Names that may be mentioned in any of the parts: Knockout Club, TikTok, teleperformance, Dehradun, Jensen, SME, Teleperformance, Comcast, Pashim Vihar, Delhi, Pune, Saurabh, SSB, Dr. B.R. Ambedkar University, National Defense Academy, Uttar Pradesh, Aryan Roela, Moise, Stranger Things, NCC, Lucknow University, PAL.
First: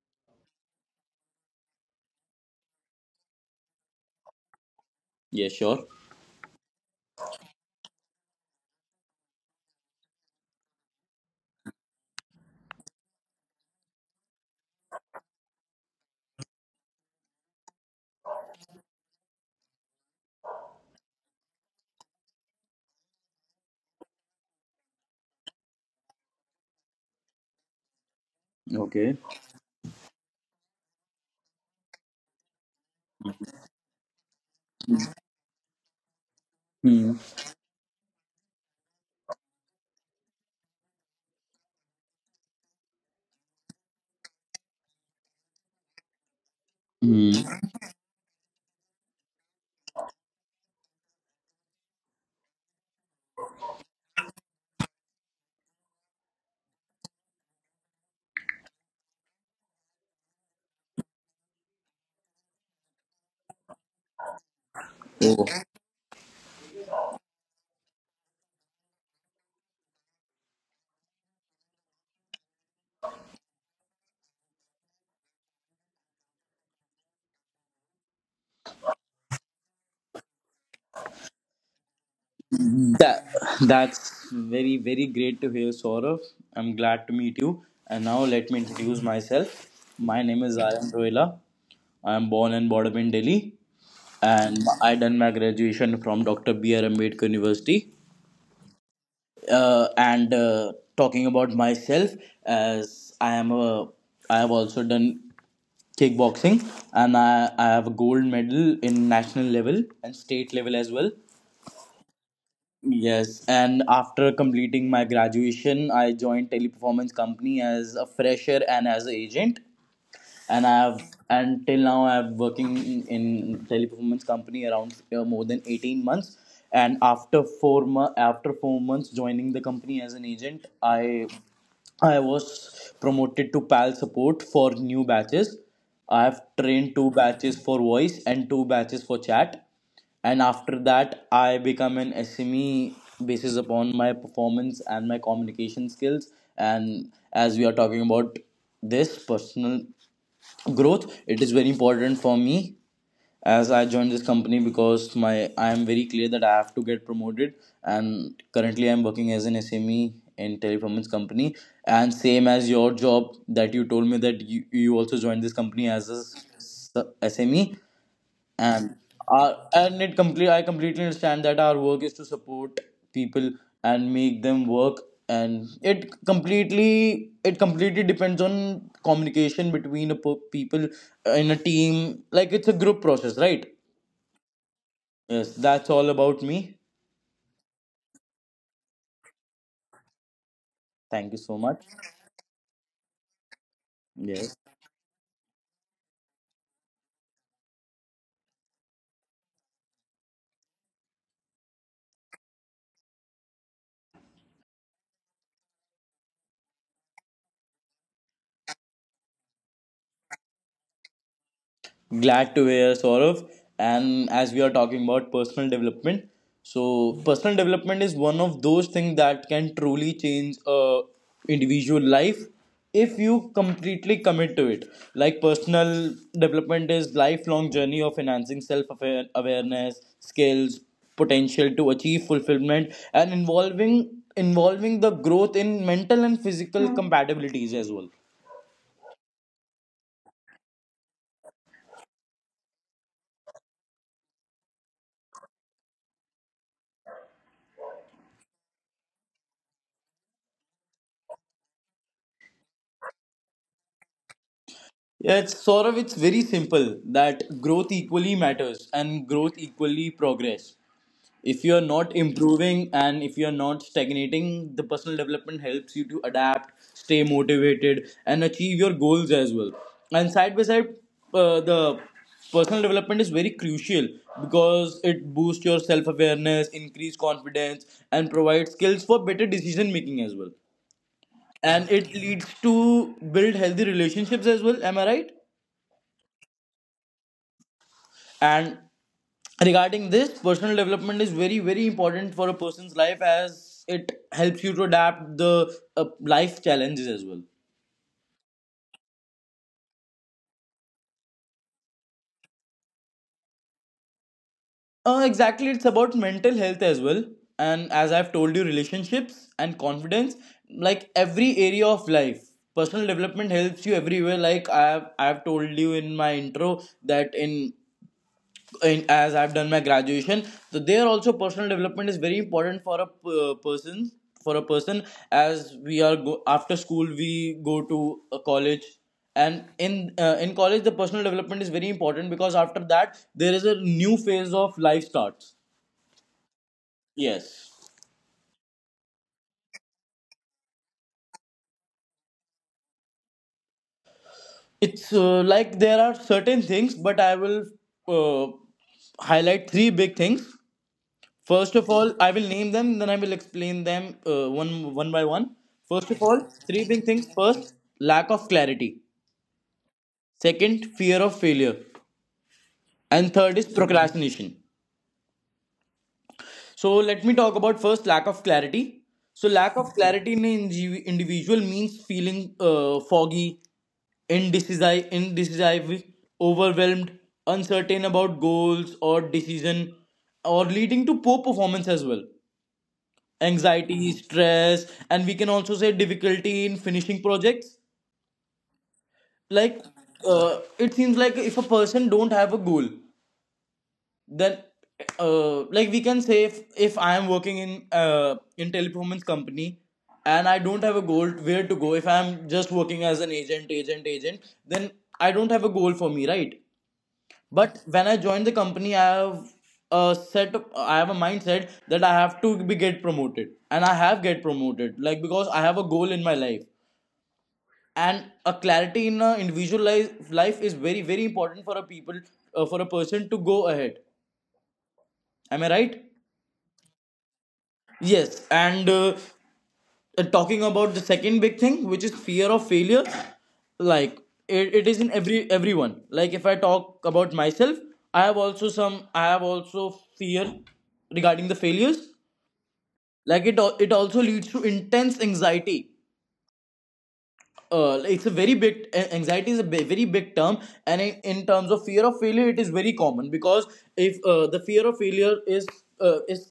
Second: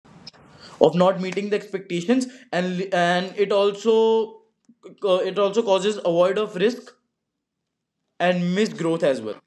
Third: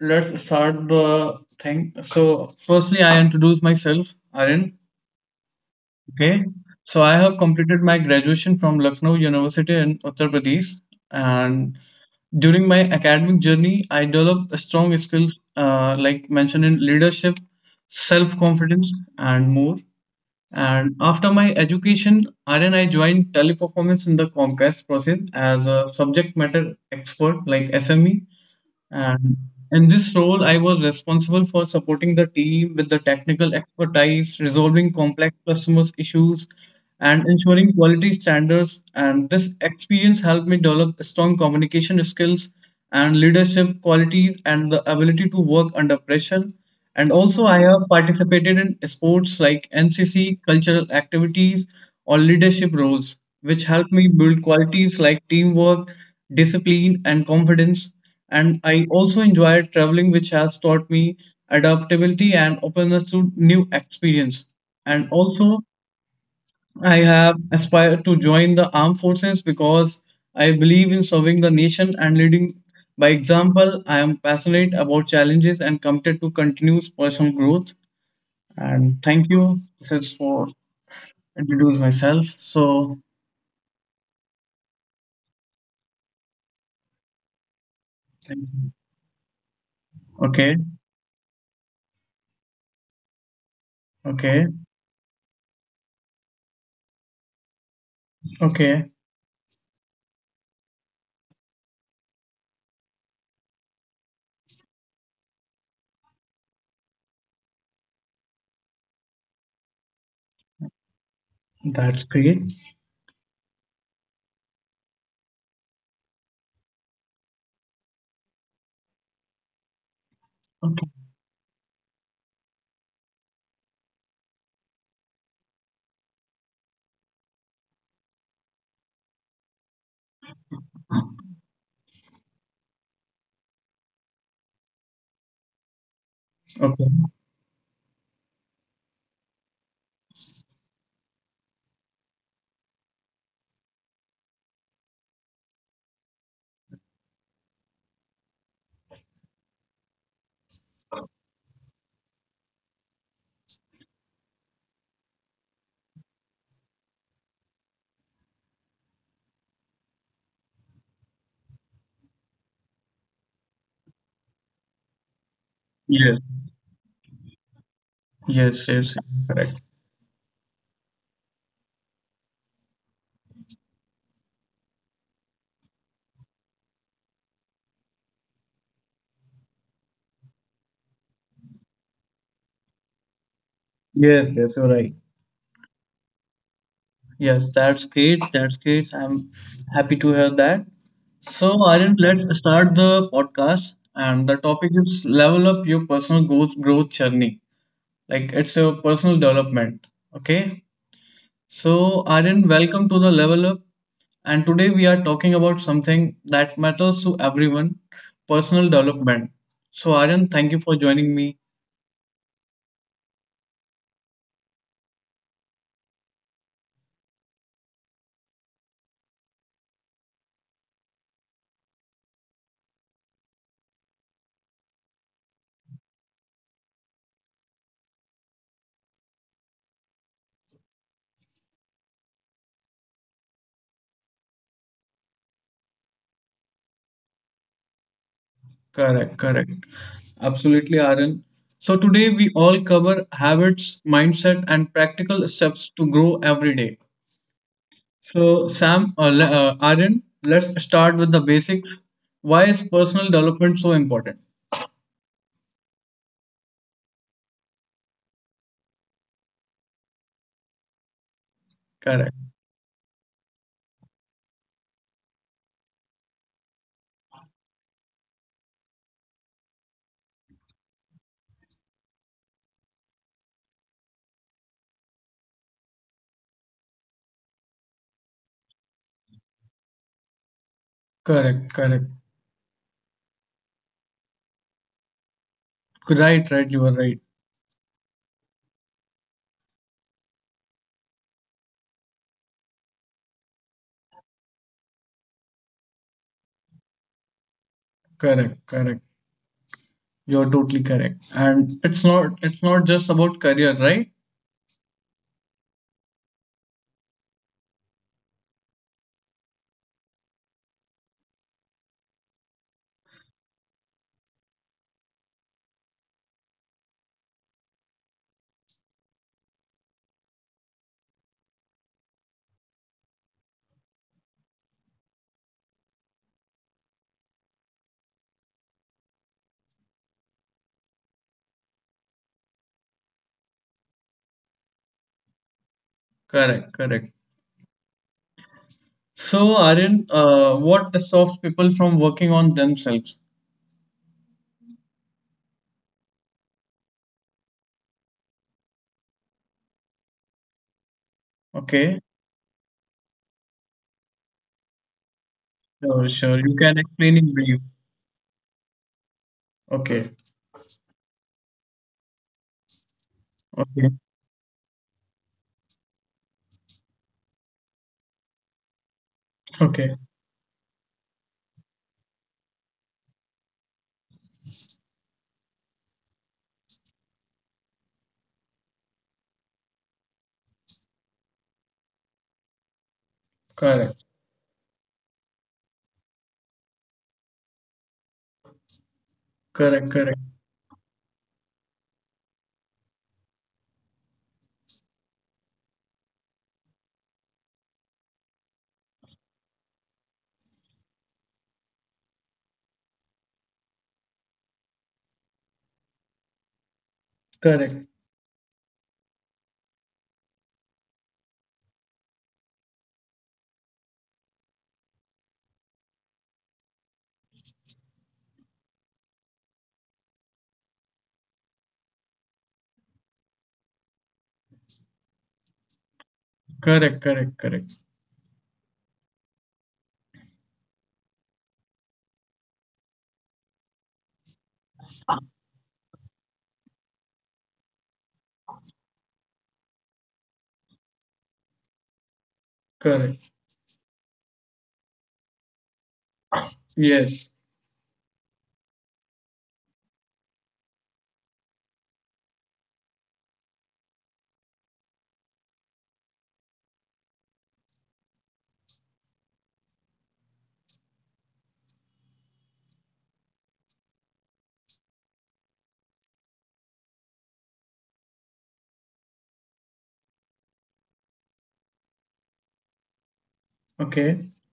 let's start the thing. So firstly, I introduce myself, Arun. Yeah, sure. Okay. So I have completed my graduation from Lucknow University in Uttar Pradesh, and during my academic journey, I developed strong skills like mentioned in leadership, self confidence, and more. And after my education, then I joined teleperformance in the Comcast process as a subject matter expert, like SME. Okay. And in this role, I was responsible for supporting the team with the technical expertise, resolving complex customers' issues, Hmm. and ensuring quality standards. And this experience helped me develop strong communication skills and leadership qualities and the ability to work under pressure. And also, I Hmm. have participated in sports like NCC, cultural activities, or leadership roles, which helped me build qualities like teamwork, discipline, and confidence. And I also enjoyed traveling, which has taught me adaptability and openness to new experience. And Oh. also, I have aspired to join the armed forces because I believe in serving the nation and leading by example. I am passionate about challenges and committed to continuous personal growth. And thank you, Sis, for introducing myself. So, That, that's very, very great to hear, Saurabh. I'm glad to meet you. And now thank let me you. introduce myself. My name Okay, is Aryan Roela. I am born and brought up in Delhi. okay, And I done my graduation from Dr. B.R. Ambedkar University. okay, And talking about myself, as I am a, I have also done kickboxing, and I have a gold medal in national level and state level as well. that's great. Yes, and after completing my graduation, I joined Teleperformance Company as a fresher and as an agent and Okay, I've and till now I've working in teleperformance company around more than 18 months, and after 4 months joining the company as an agent, I was promoted to PAL support for new batches. I have okay, trained two batches for voice and two batches for chat, and after that I become an SME basis upon my performance and my communication skills. And as we are talking about this personal growth, it is very important for me as I joined this company because my I am very clear that I have to get promoted, and currently I'm working as an SME in teleperformance company. And same as your job that you told me that you also joined this company as yes, a SME, yes, yes, yes, and our correct. and it complete I completely understand that our work is to support people and make them work, and it completely depends on communication between people in a team. Like it's a group process, right? Yes, yes, you're right. Yes, that's all about me. Yes, that's great. That's great. I'm happy to hear that. Thank you so So, much. Aryan, let's start the podcast. And the Yes, topic is level up your personal growth journey. Like it's your personal development. Okay. So, Aryan, welcome to the level up. And today we are talking about something that matters to everyone personal development. So, Aryan, thank you for joining me. glad to hear, Saurav. And as we are talking about personal development, so personal development is one of those things that can truly change a individual life if you completely commit to it. Like personal development is lifelong journey of enhancing self awareness, skills, potential to achieve fulfillment, and involving the growth in mental and physical compatibilities as well. Correct, correct. Absolutely, Aaron. So, today we all cover habits, mindset, and practical steps to grow every day. So, Aaron, let's start with the basics. Why is personal development so important? Yeah, it's sort of it's very simple that growth equally matters and growth equally progress. If you're Correct, not improving and if you're not stagnating, the personal development helps you to adapt, stay motivated, and achieve your goals as well. And side by side, the personal development is very crucial because it boosts your self awareness, increase confidence, and provides skills for better decision making as well. correct, And correct. it leads to build healthy relationships as well. Am I right? Right, right, you are right. And regarding this, personal development is very very important for a person's life as it helps you to adapt the life challenges as well. Correct, correct. You're totally correct. And it's not just about career, right? Exactly, it's about mental health as well, and as I've told you, relationships and confidence, like every area of life, personal development helps you everywhere. Like I have told you in my intro that as I've done my graduation. So there also personal development is very important for a person, for a person as after school we go to a college, and in college the personal development is very important because after that there is a new phase of life starts. Correct, correct. Yes. So, Aaron, what stops people from working on themselves? It's like there are certain things but I will uh, highlight three big things. First of Okay, all, I will name them, then I will explain them one by one. sure, First of sure. all, You can three big explain in things. brief. First, lack of clarity. Okay, Second, fear of failure. And third is okay, procrastination. So let me talk about first lack of clarity. So lack okay. of clarity in an individual means feeling foggy, indecisive, overwhelmed, uncertain about goals or decision, or leading to poor performance as well. Correct, Anxiety, stress, and we can also say difficulty in finishing projects. correct, Like, correct, it seems like if a person don't have a goal, then like we can say if I am working in teleperformance company and I don't have a goal where to go. If I'm just working as an agent, then I don't have a goal for me, right? correct, But when I joined the company, I have a set. Of, I have a mindset that I have to be get promoted, and I have get promoted. Like because I have a goal in my life, and a clarity in a individual life is very very important for a people for a person to go ahead. Am I right? correct, correct, correct, Yes, and talking about the second big thing, which is fear of failure, like it is in everyone. Like if I talk about myself, I have also fear regarding the failures. correct. Like it also leads to intense anxiety. Yes. Like, it's a very big anxiety is a very big term, and in terms of fear of failure, it is very common because if the fear of failure is Of not meeting the expectations, and it also causes avoid of risk and missed growth as Okay, well.